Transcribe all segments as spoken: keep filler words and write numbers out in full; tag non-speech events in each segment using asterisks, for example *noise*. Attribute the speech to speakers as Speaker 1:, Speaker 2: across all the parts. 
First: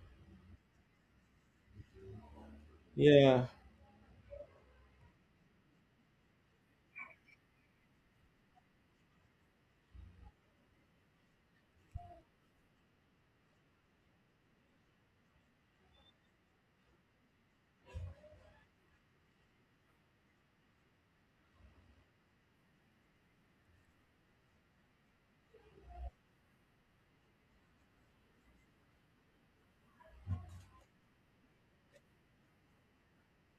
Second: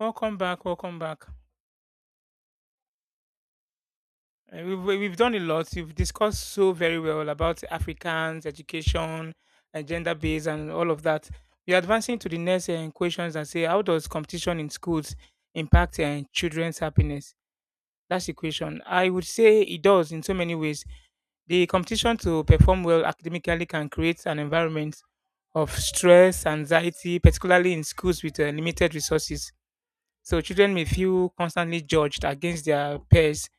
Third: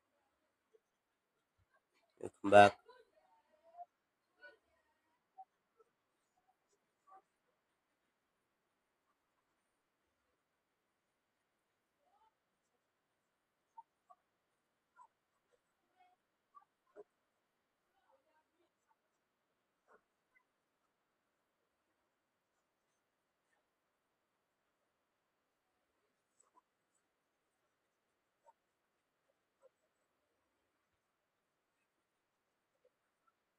Speaker 1: Welcome back. Welcome back.
Speaker 2: Welcome back.
Speaker 3: Yeah.
Speaker 1: Uh, we've we- we've done a lot. You've discussed so very well about Africans, education, and gender based, and all of that. We're advancing to the next uh, questions and say, how does competition in schools impact uh, children's happiness? That's the question. I would say it does in so many ways. The competition to perform well academically can create an environment of stress, anxiety, particularly in schools with uh, limited resources. So children may feel constantly judged against their peers.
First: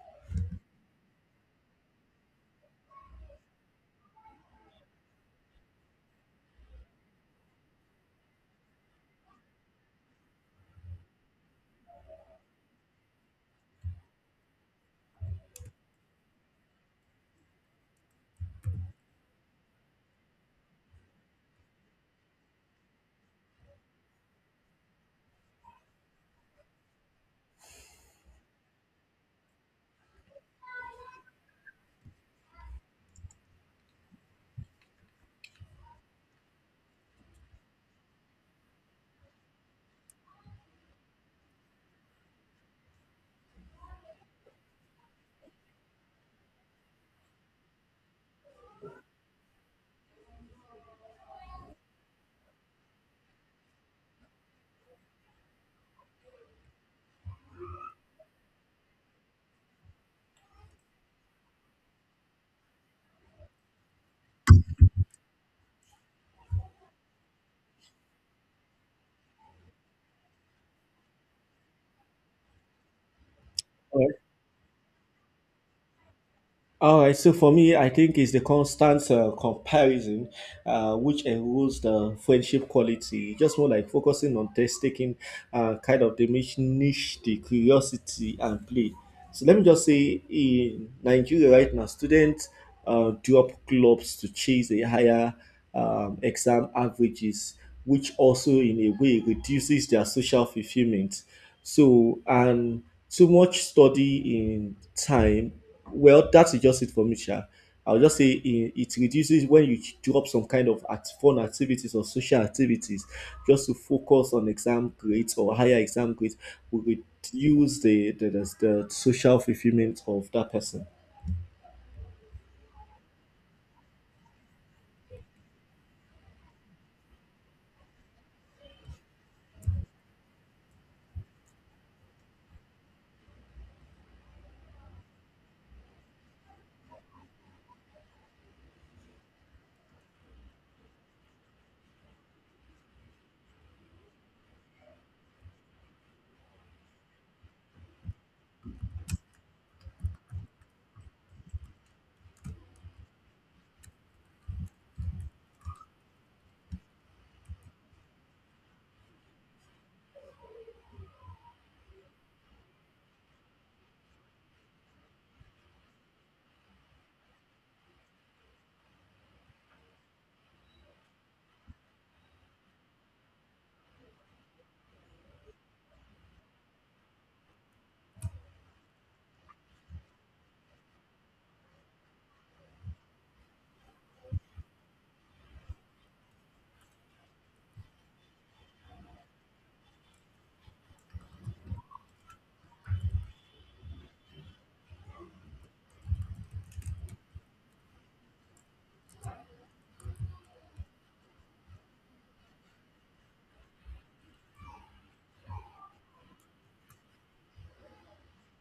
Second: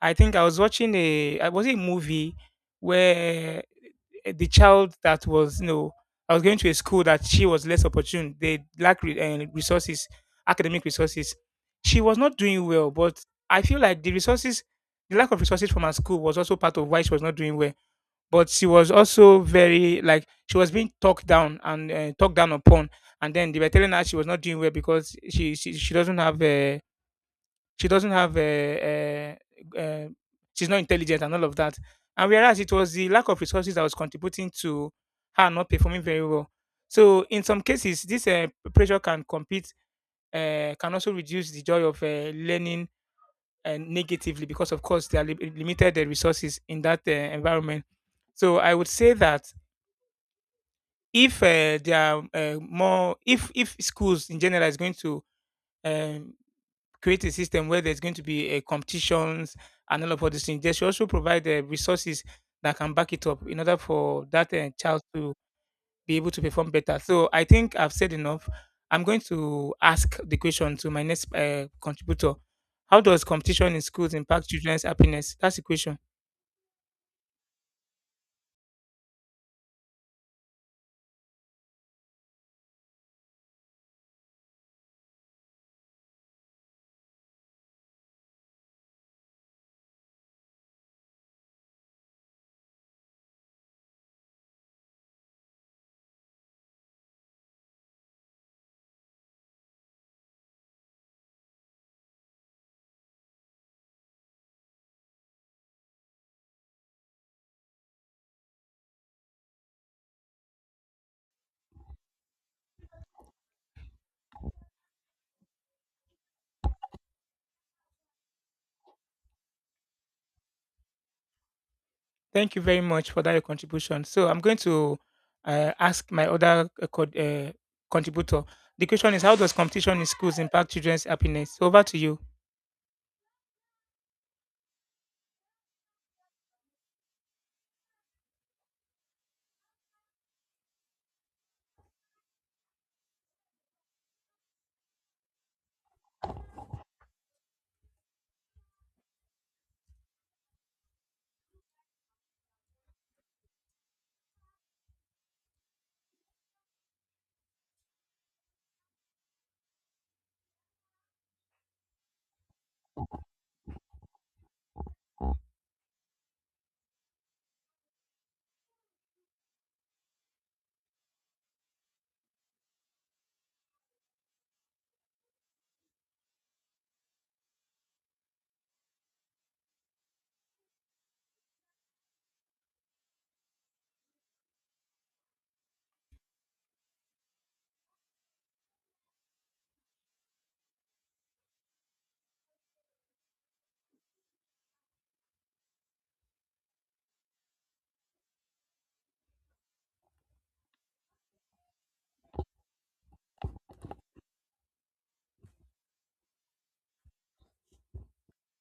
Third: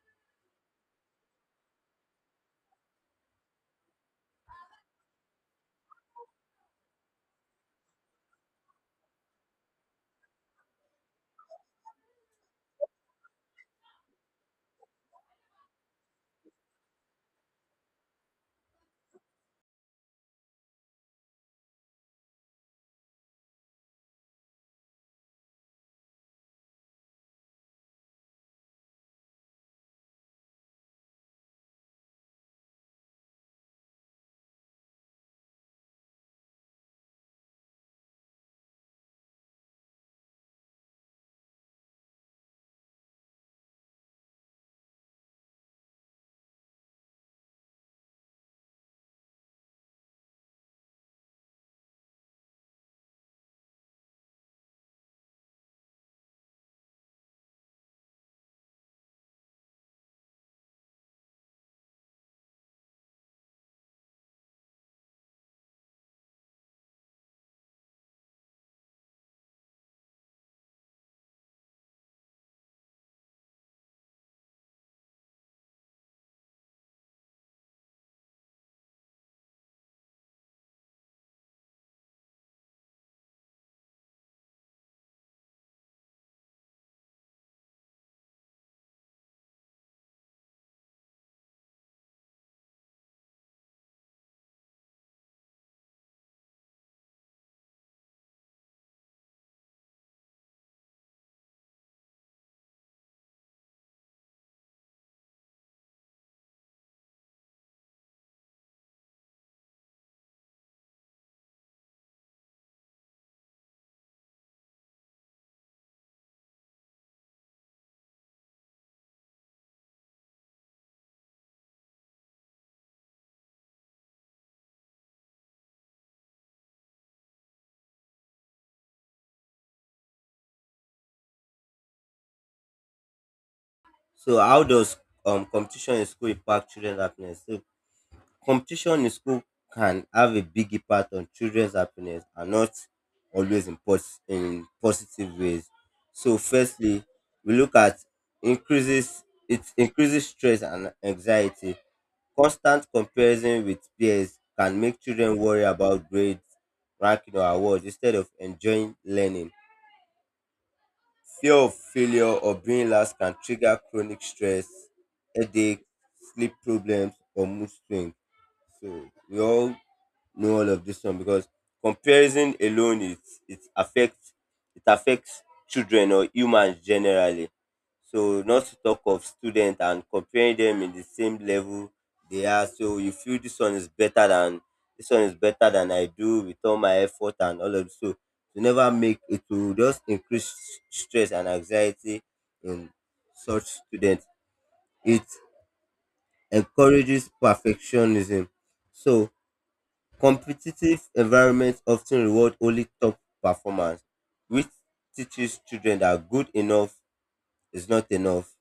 Speaker 1: I think I was watching a I was it a movie where eh, the child that was you know I was going to a school that she was less opportune. They lack re- eh, resources, academic resources. She was not doing well, but I feel like the resources, the lack of resources from her school was also part of why she was not doing well. But she was also very like she was being talked down and uh, talked down upon, and then they were telling her she was not doing well because she she, she doesn't have uh, she doesn't have a, uh uh she's not intelligent and all of that. And whereas it was the lack of resources that was contributing to her not performing very well. So in some cases, this uh, pressure can compete, uh, can also reduce the joy of uh, learning uh, negatively because, of course, there are li- limited uh, resources in that uh, environment. So I would say that if uh, there are uh, more, if if schools in general is going to um, create a system where there's going to be a competitions and all of all these things. They should also provide the resources that can back it up in order for that uh, child to be able to perform better. So I think I've said enough. I'm going to ask the question to my next uh, contributor. How does competition in schools impact children's happiness? That's the question.
Speaker 3: All right, so for me, I think it's the constant uh, comparison uh, which erodes the friendship quality. Just more like focusing on test taking, uh, kind of diminish the curiosity and play. So let me just say, in Nigeria right now, students uh, drop clubs to chase a higher um, exam averages, which also in a way reduces their social fulfillment. So and too much study in time well, that's just it for me, Sha. I'll just say it, it reduces when you drop some kind of at fun activities or social activities just to focus on exam grades or higher exam grades will reduce the, the, the, the social fulfillment of that person.
Speaker 1: Thank you very much for that your contribution. So I'm going to uh, ask my other uh, co- uh, contributor. The question is, how does competition in schools impact children's happiness? Over to you.
Speaker 2: So, how does um competition in school impact children's happiness? So, competition in school can have a big impact on children's happiness, and not always in, pos- in positive ways. So, firstly, we look at increases it increases stress and anxiety. Constant comparison with peers can make children worry about grades, ranking, or awards instead of enjoying learning. Fear of failure or being last can trigger chronic stress, headache, sleep problems, or mood swings. So we all know all of this one because comparison alone it it affects it affects children or humans generally, so not to talk of students and comparing them in the same level they are, so you feel this one is better than this one is better than I do with all my effort and all of this. So to never make it will just increase s- stress and anxiety in such students. It encourages perfectionism. So competitive environments often reward only top performance, which teaches children that good enough is not enough.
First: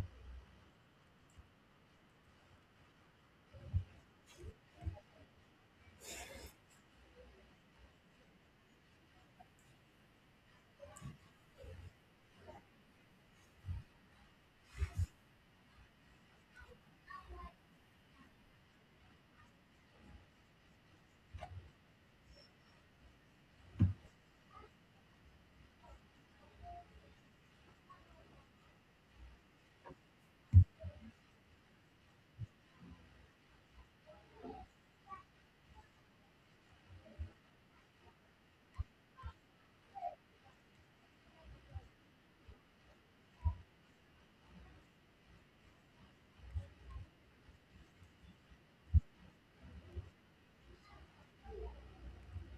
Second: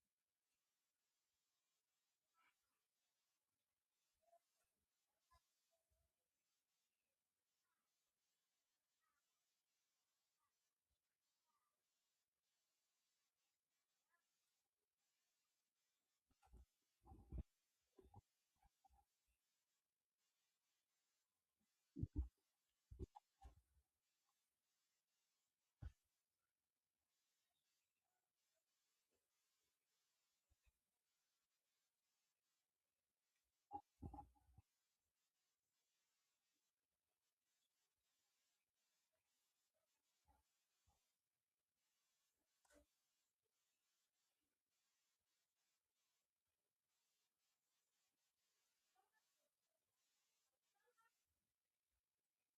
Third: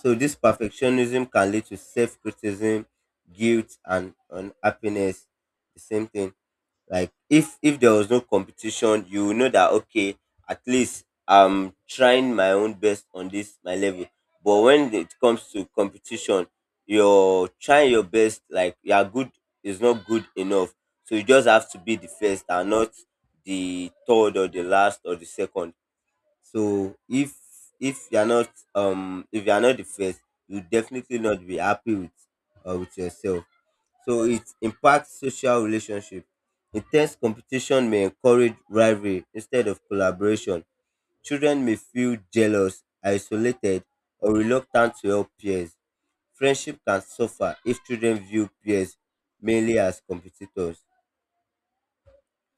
Speaker 2: So, this perfectionism can lead to self criticism, guilt, and unhappiness. The same thing, like if if there was no competition, you will know that, okay, at least I'm trying my own best on this my level. But when it comes to competition, you're trying your best, like your good is not good enough, so you just have to be the first and not the third or the last or the second. So if if you're not um if you're not the first, you definitely not be happy with uh, with yourself. So it impacts social relationship. Intense competition may encourage rivalry instead of collaboration. Children may feel jealous, isolated, or reluctant to help peers. Friendship can suffer if children view peers mainly as competitors.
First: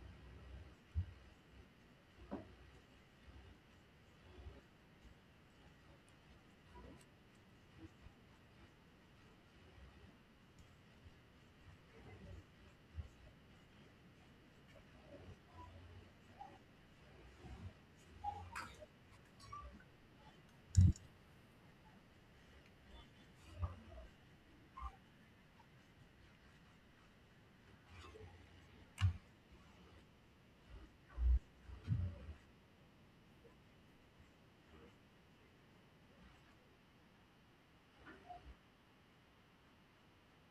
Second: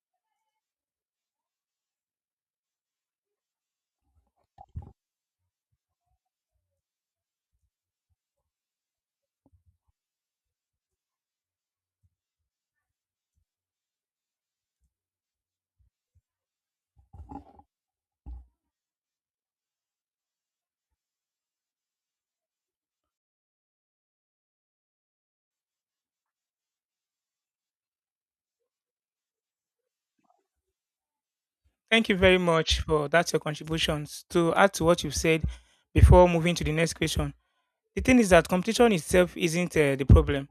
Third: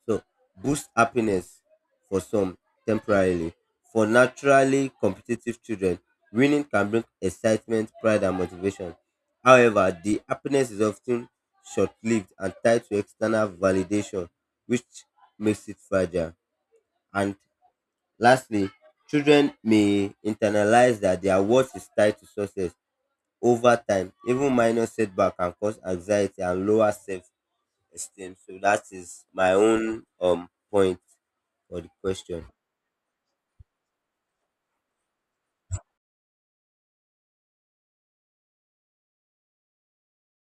Speaker 2: So, boost happiness for some temporarily. For naturally competitive children, winning can bring excitement, pride, and motivation. However, the happiness is often short lived and tied to external validation, which makes it fragile. And lastly, children may internalize that their worth is tied to success. Over time, even minor setback can cause anxiety and lower self esteem. So that is my own um point for the
Speaker 1: Thank you very
Speaker 2: question.
Speaker 1: much for that your contributions. To add to what you've said before moving to the next question, the thing is that competition itself isn't uh, the problem.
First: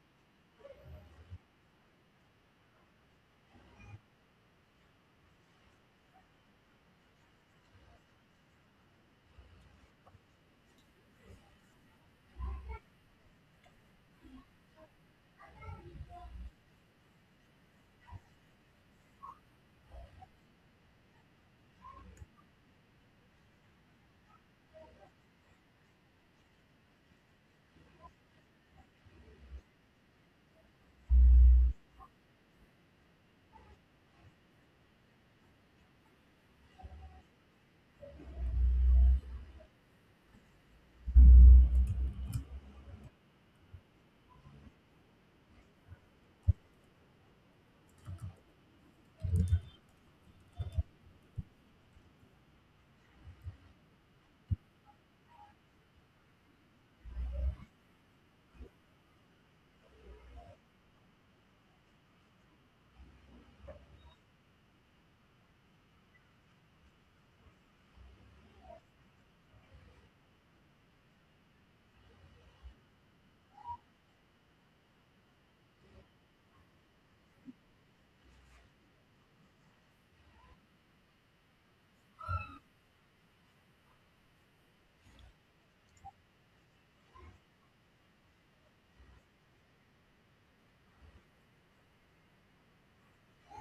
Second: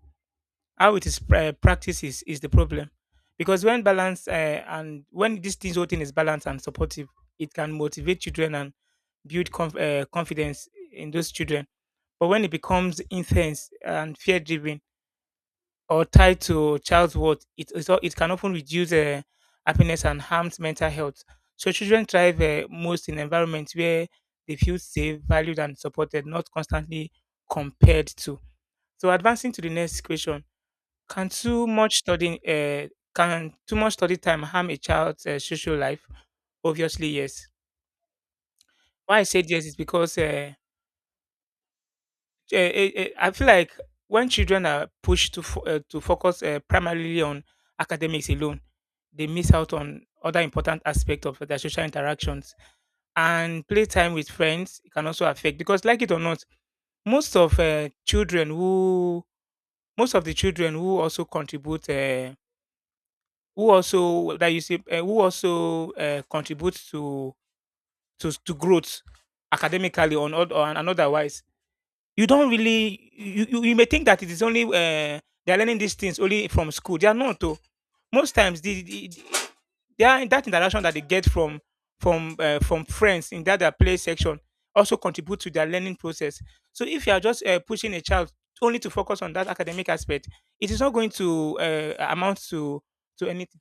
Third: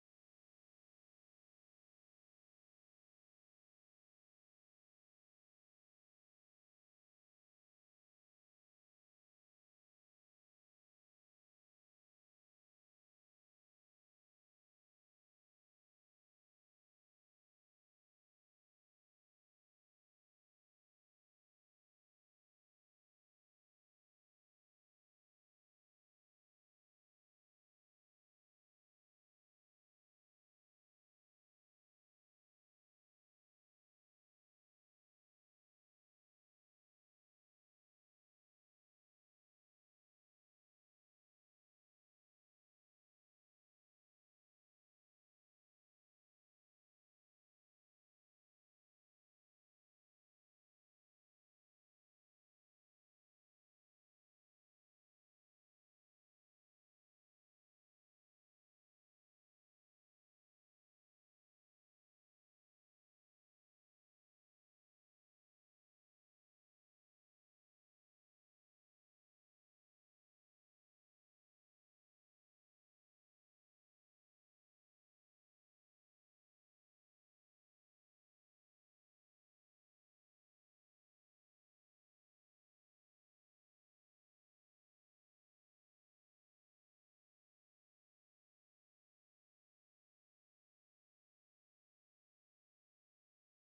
Speaker 1: How it is pra- practiced is, is the problem, because when balance uh, and when this thing, whole thing is balanced and supportive, it can motivate children and build conf- uh, confidence in those children. But when it becomes intense and fear driven, or tied to child's worth, it it, al- it can often reduce uh, happiness and harms mental health. So children thrive uh, most in environments where they feel safe, valued, and supported, not constantly compared to. So advancing to the next question: Can too much studying, uh, can too much study time harm a child's uh, social life? Obviously, yes. Why I said yes is because uh, eh, eh, eh, I feel like when children are pushed to fo- uh, to focus uh, primarily on academics alone, they miss out on other important aspects of their social interactions. And playtime with friends can also affect because, like it or not, most of uh, children who most of the children who also contribute, uh, who also that you see, uh, who also uh, contribute to to to growth academically on or, or and otherwise you don't really you, you, you may think that it is only uh, they're learning these things only from school. They are not though. Most times the, the, the they are in that interaction that they get from from uh, from friends in that their play section also contribute to their learning process. So if you are just uh, pushing a child only to focus on that academic aspect, it is not going to uh, amount to to anything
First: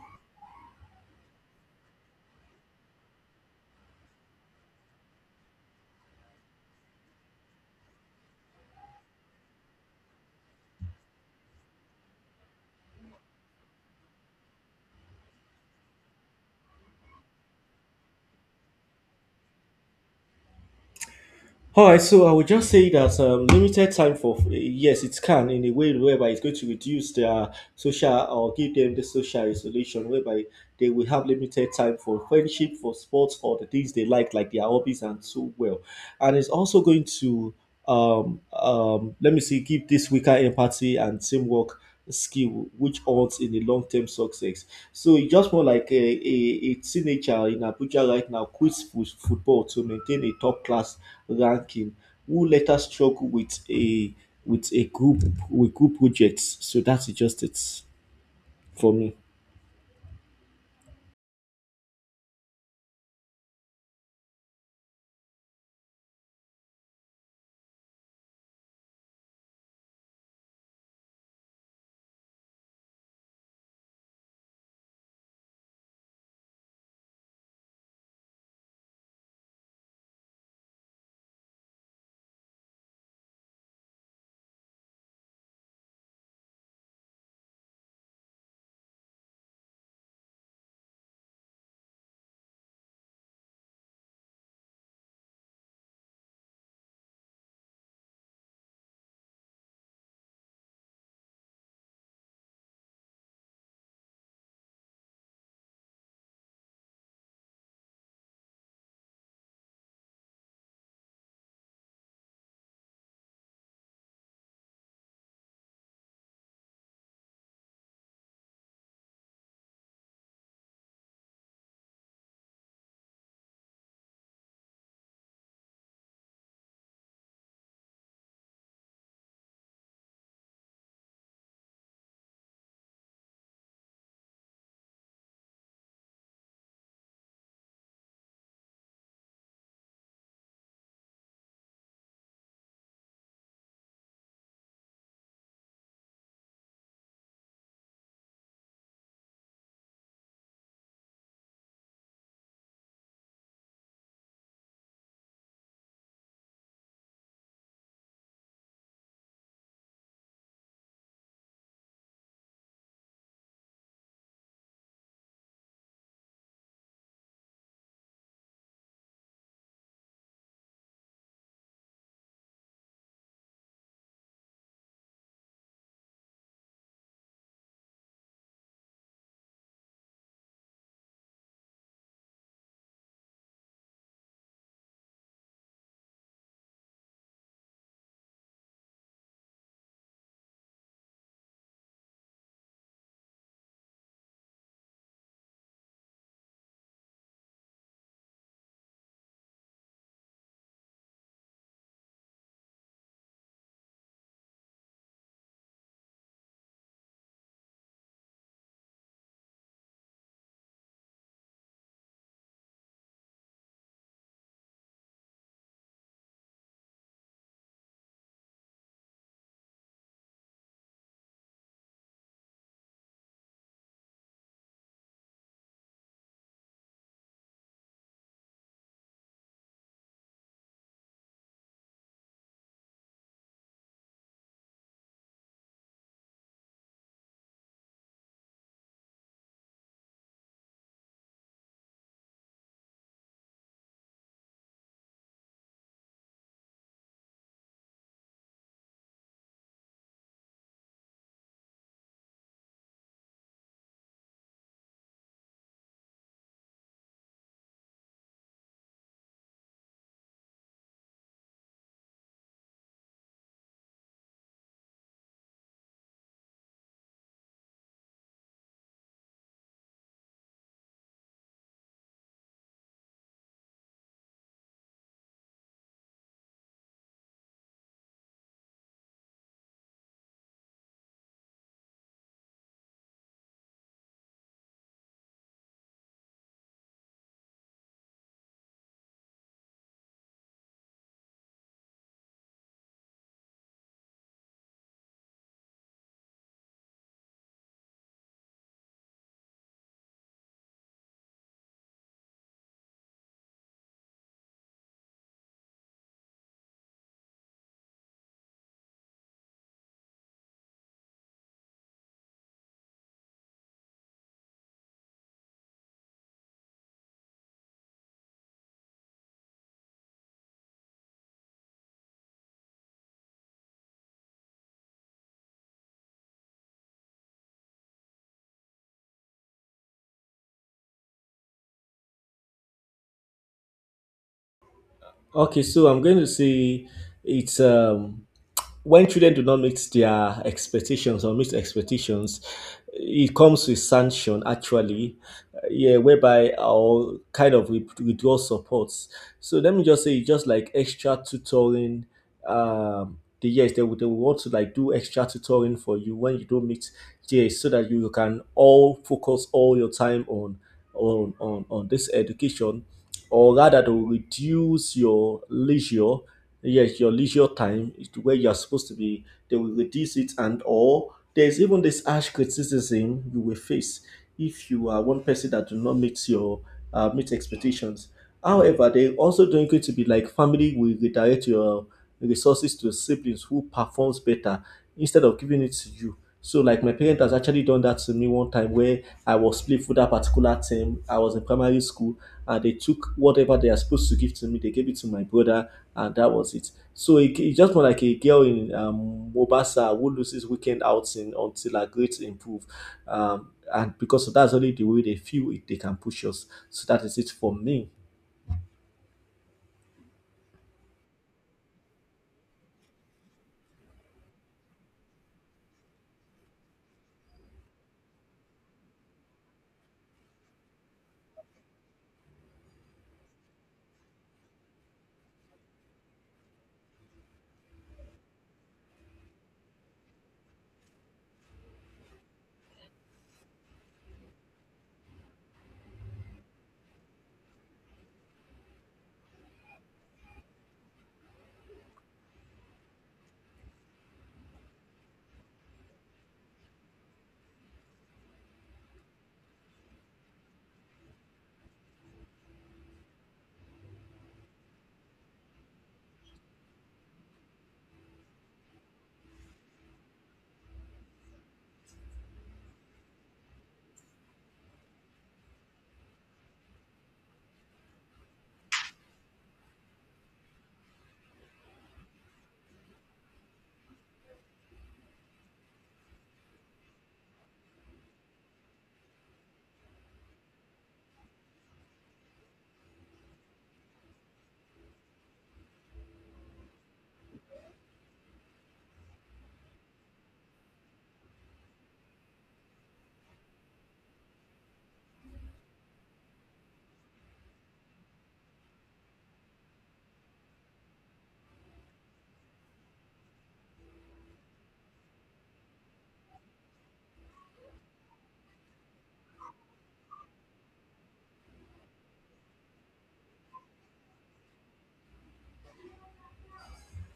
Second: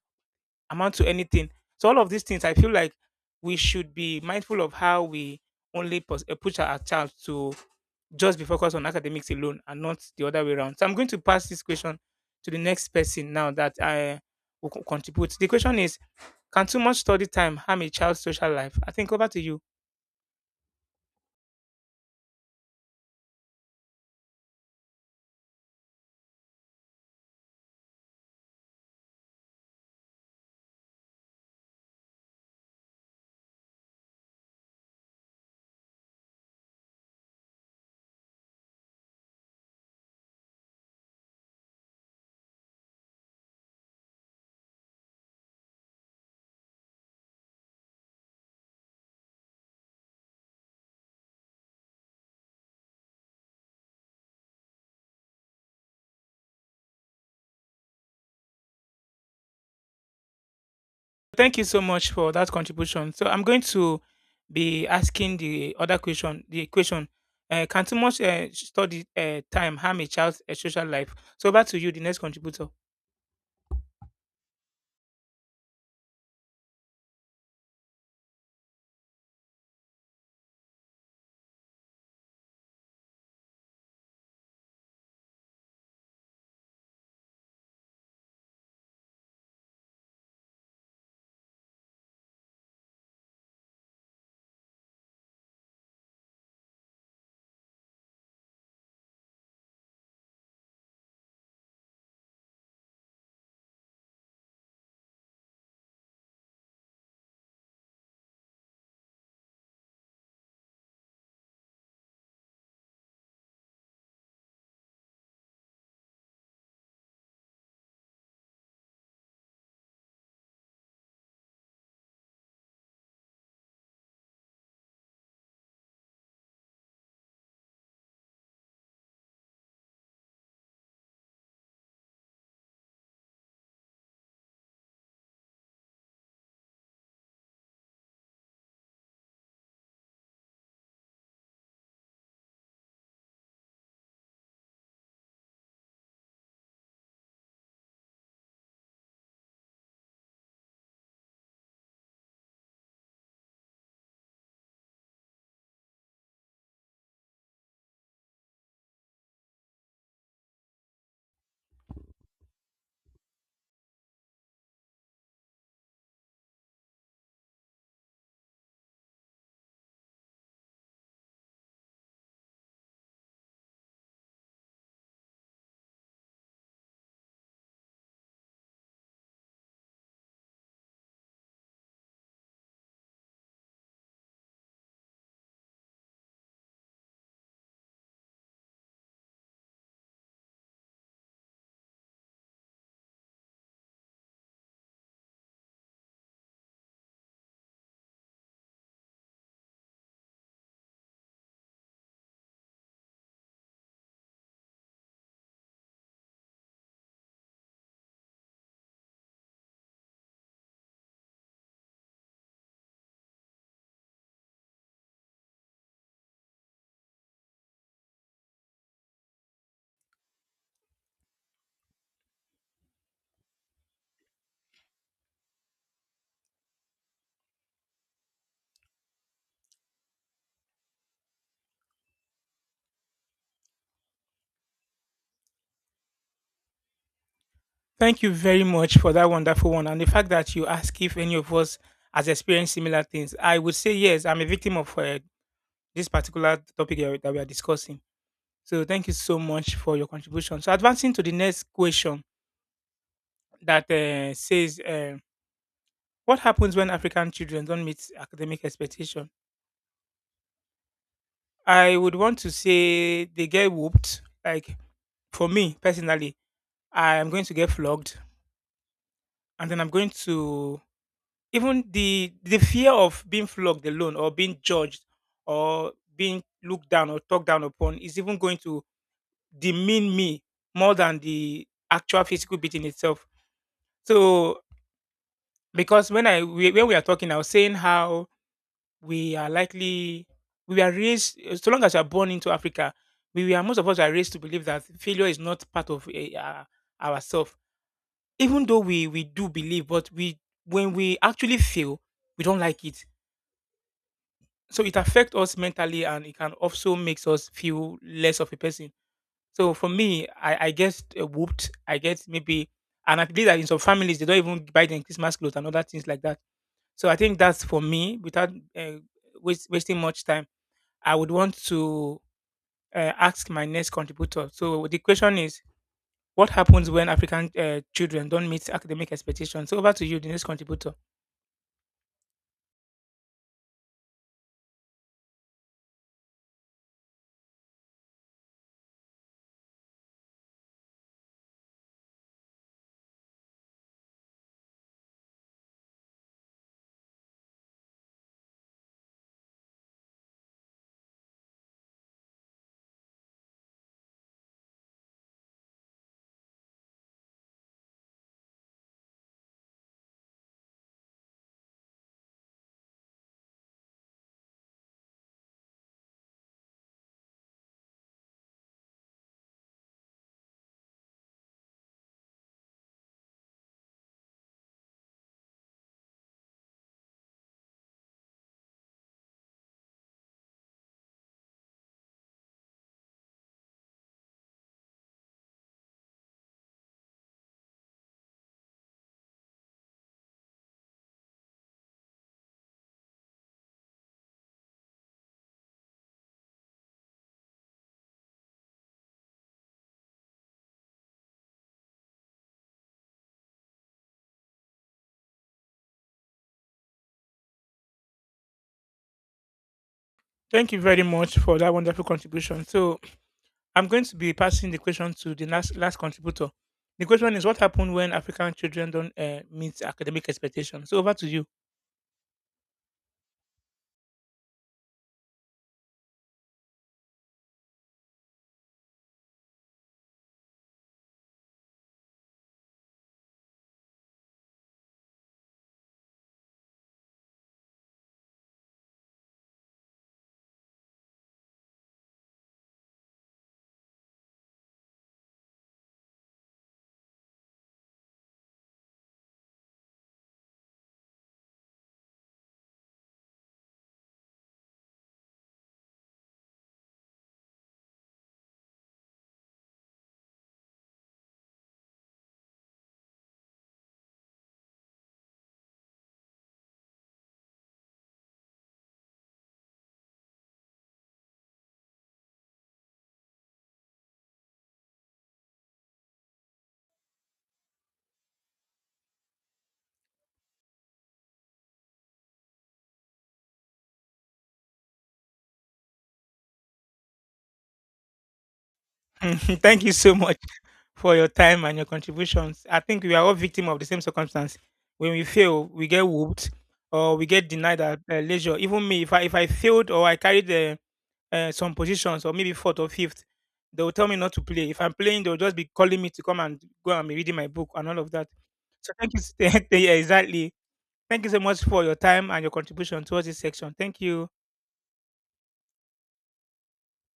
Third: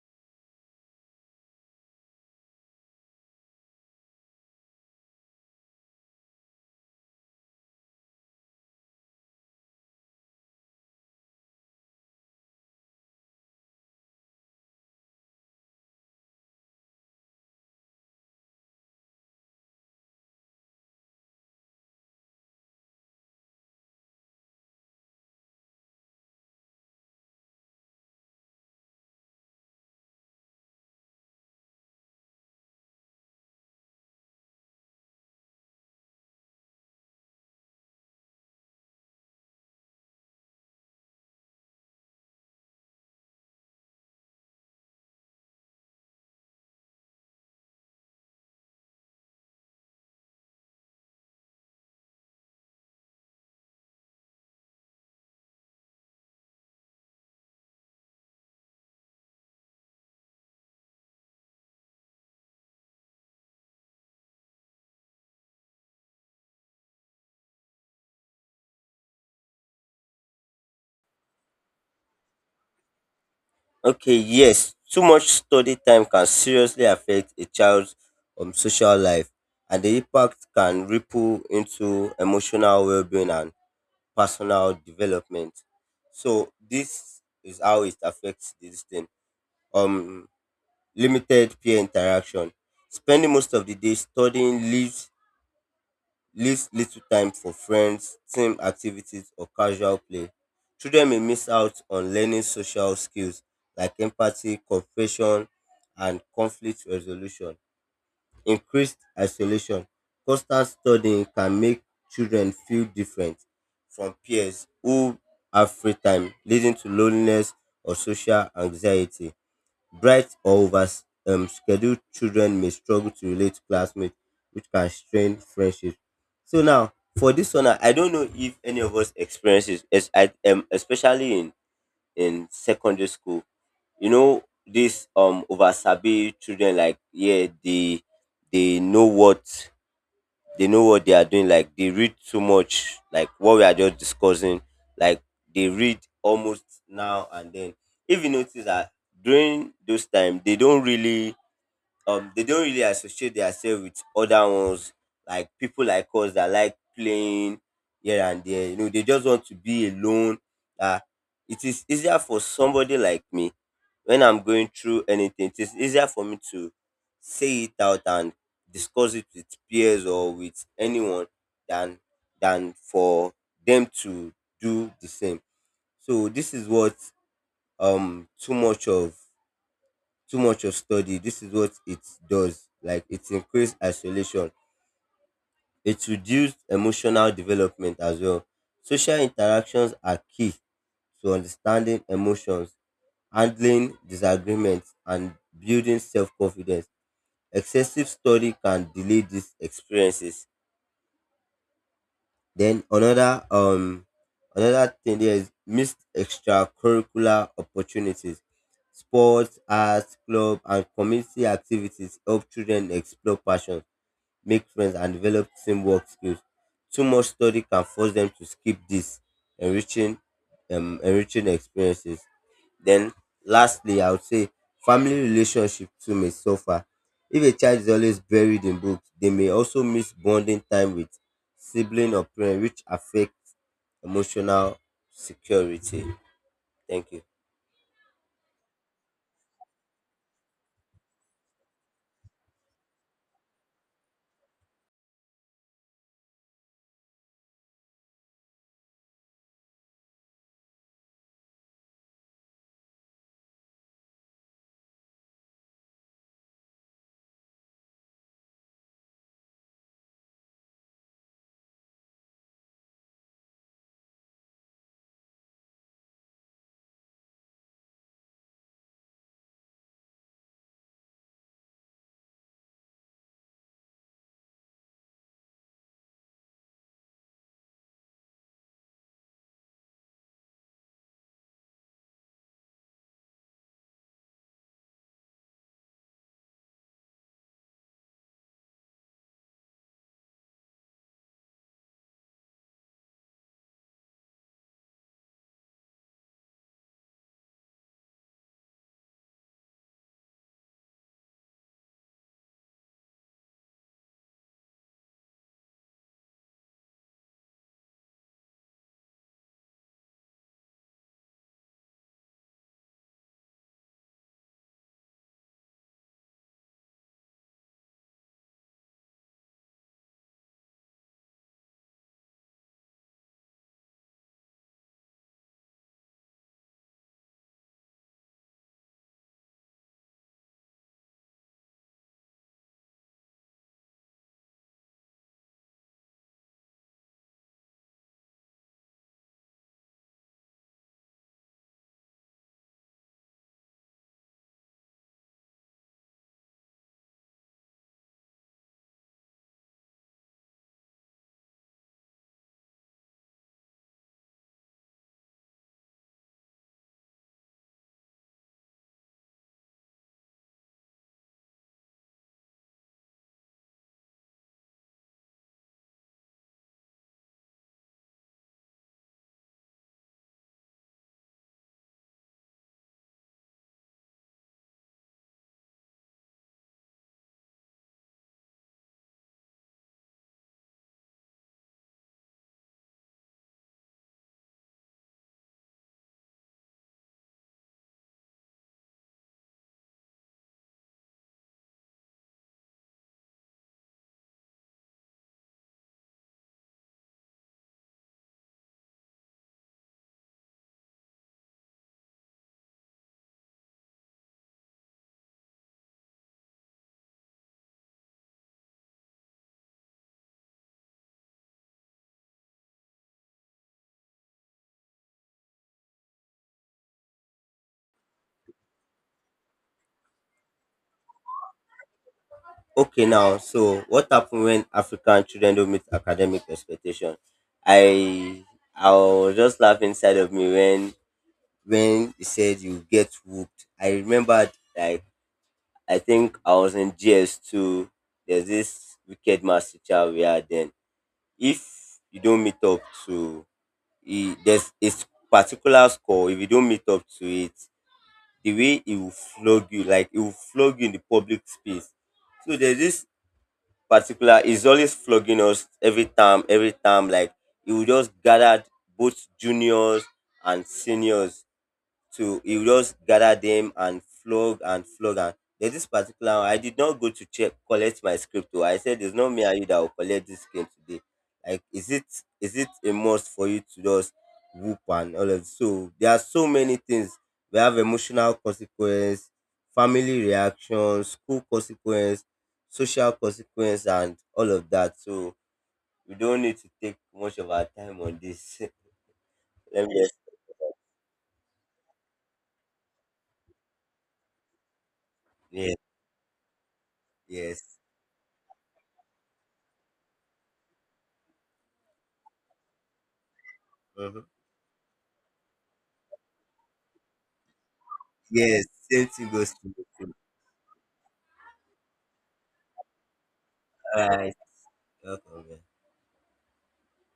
Speaker 1: amount to anything. So all of these things, I feel like we should be mindful of how we only pos- uh, push our child to just be focused on academics alone and not the other way around. So I'm going to pass this question to the next person now that I will co- contribute. The question is, can too much study time harm a child's social life? I think over to you.
Speaker 3: All right, so I would just say that um, limited time for yes, it can in a way whereby it's going to reduce their social or give them the social isolation, whereby they will have limited time for friendship, for sports, or the things they like, like their hobbies and so well. And it's also going to um, um, let me see, give this weaker empathy and teamwork skill, which odds in the long term success. So it's just more like a, a, a teenager in Abuja right now quits fo- football to maintain a top class ranking, who later struggled with a with a group with group projects. So that's just it for me.
Speaker 1: Thank you so much for that contribution. So I'm going to be asking the other question. The question: uh, Can too much uh, study uh, time harm a child's uh, social life? So back to you, the next contributor.
Speaker 2: Okay, yes, too much study time can seriously affect a child's um social life, and the impact can ripple into emotional well-being and personal development. So this is how it affects this thing. Um, Limited peer interaction. Spending most of the day studying leaves leaves little time for friends, team activities, or casual play. Children may miss out on learning social skills like empathy, cooperation, and conflict resolution. Increased isolation. Constant studying can make children feel different from peers who have free time, leading to loneliness or social anxiety. Bright or over um, scheduled children may struggle to relate to classmates, which can strain friendships. So now, for this one, I I don't know if any of us experiences, as I um, especially in in secondary school. You know, this um over sabi children, like, yeah, they they know what they know what they are doing. Like they read too much, like what we are just discussing. Like they read almost now and then. If you notice that during those time, they don't really um they don't really associate themselves with other ones like people like us that like playing here and there. You know, they just want to be alone. Uh, it is easier for somebody like me when I'm going through anything, it is easier for me to say it out and discuss it with peers or with anyone than than for them to do the same. So this is what um too much of too much of study. This is what it does. Like it increased isolation. It reduced emotional development as well. Social interactions are key to understanding emotions, handling disagreements, and building self confidence. Excessive study can delay these experiences. Then another um another thing there is missed extracurricular opportunities. Sports, arts, club, and community activities help children explore passion, make friends, and develop teamwork skills. Too much study can force them to skip these enriching, um, enriching experiences. Then, lastly, I would say family relationship too may suffer. If a child is always buried in books, they may also miss bonding time with sibling or parent, which affects emotional security. Thank you.
Speaker 1: Thank you very much for that wonderful one. And the fact that you ask if any of us has experienced similar things, I would say yes, I'm a victim of uh, this particular topic that we that we are discussing. So thank you so much for your contribution. So advancing to the next question that uh, says, uh, what happens when African children don't meet academic expectation? I would want to say they get whooped. Like for me personally, I am going to get flogged, and then I'm going to even the the fear of being flogged alone or being judged or being looked down or talked down upon is even going to demean me more than the actual physical beating itself. So because when I we, when we are talking, I was saying how we are likely we are raised eh, so long as you are born into Africa, we are most of us are raised to believe that failure is not part of eh, uh, ourselves. Even though we we do believe, but we when we actually fail, we don't like it. So it affects us mentally, and it can also makes us feel less of a person. So for me, I, I get eh, whooped. I get maybe, and I believe that in some families they don't even buy them Christmas clothes and other things like that. So I think that's for me. Without uh, waste, wasting much time, I would want to uh, ask my next contributor. So the question is, what happens when African uh, children don't meet academic expectations? So over to you, the next contributor.
Speaker 3: Okay, so I'm going to say it's um, when children do not meet their expectations or meet expectations, it comes with sanction actually, uh, yeah, whereby our kind of with- withdraw supports. So let me just say, it's just like extra tutoring. Um, the yes, they would they would want to like do extra tutoring for you when you don't meet yes, so that you can all focus all your time on on on on this education or rather to reduce your leisure yes your leisure time is to where you're supposed to be they will reduce it and or there's even this harsh criticism you will face if you are one person that do not meet your uh, meet expectations however they also don't going to be like family will redirect your resources to siblings who performs better instead of giving it to you so like my parent has actually done that to me one time where I was played for that particular team. I was in primary school uh, they took whatever they are supposed to give to me, they gave it to my brother, and that was it. So it, it's just more like a girl in um, Mobasa who loses weekend outing until her grades improve. Um, and because of that's only the way they feel it, they can push us. So that is it for me.
Speaker 1: Thank you very much for that wonderful contribution. So I'm going to be passing the question to the last last contributor. The question is, what happened when African children don't uh, meet academic expectations? So over to you.
Speaker 2: Okay, now, so what happened when African children don't meet academic expectation? I I was just laughing inside of me when when he said you get whooped. I remembered, like, I think I was in G S two. There's this wicked math teacher we had then. If you don't meet up to he, there's a s- particular score, if you don't meet up to it, the way he will flog you, like he will flog you in the public space. So there's this particular is always flogging us every time, every time. Like he will just gathered both juniors and seniors to he will just gather them and flog and flog and there's this particular one, I did not go to check collect my script oh. I said it's not me and you that will collect this game today. Like is it is it a must for you to just whoop and all of so there are so many things. We have emotional consequence, family reaction, school consequence, social consequence, and all of that. So we don't need to take much of our time on this.
Speaker 1: *laughs*
Speaker 2: *laughs*
Speaker 1: Thank
Speaker 2: Let
Speaker 1: you
Speaker 2: me just.
Speaker 1: so much for your time and your contributions. I think we are all victim of the same circumstance. When we fail,
Speaker 2: Yes,
Speaker 1: we get whooped or we get
Speaker 2: yes.
Speaker 1: denied our uh, leisure. Even me, if I if I failed or I carried uh, uh, some positions or maybe fourth or fifth, they will tell me
Speaker 2: Mm-hmm.
Speaker 1: not to play. If I'm playing, they'll just be calling me to come and go and be reading my book and all of that.
Speaker 2: Yes,
Speaker 1: So
Speaker 2: same
Speaker 1: thank you.
Speaker 2: thing goes to
Speaker 1: *laughs*
Speaker 2: you
Speaker 1: Yeah,
Speaker 2: too.
Speaker 1: exactly. Thank you so much for your time and your contribution towards this section. Thank
Speaker 2: All
Speaker 1: you.
Speaker 2: right, welcome, man.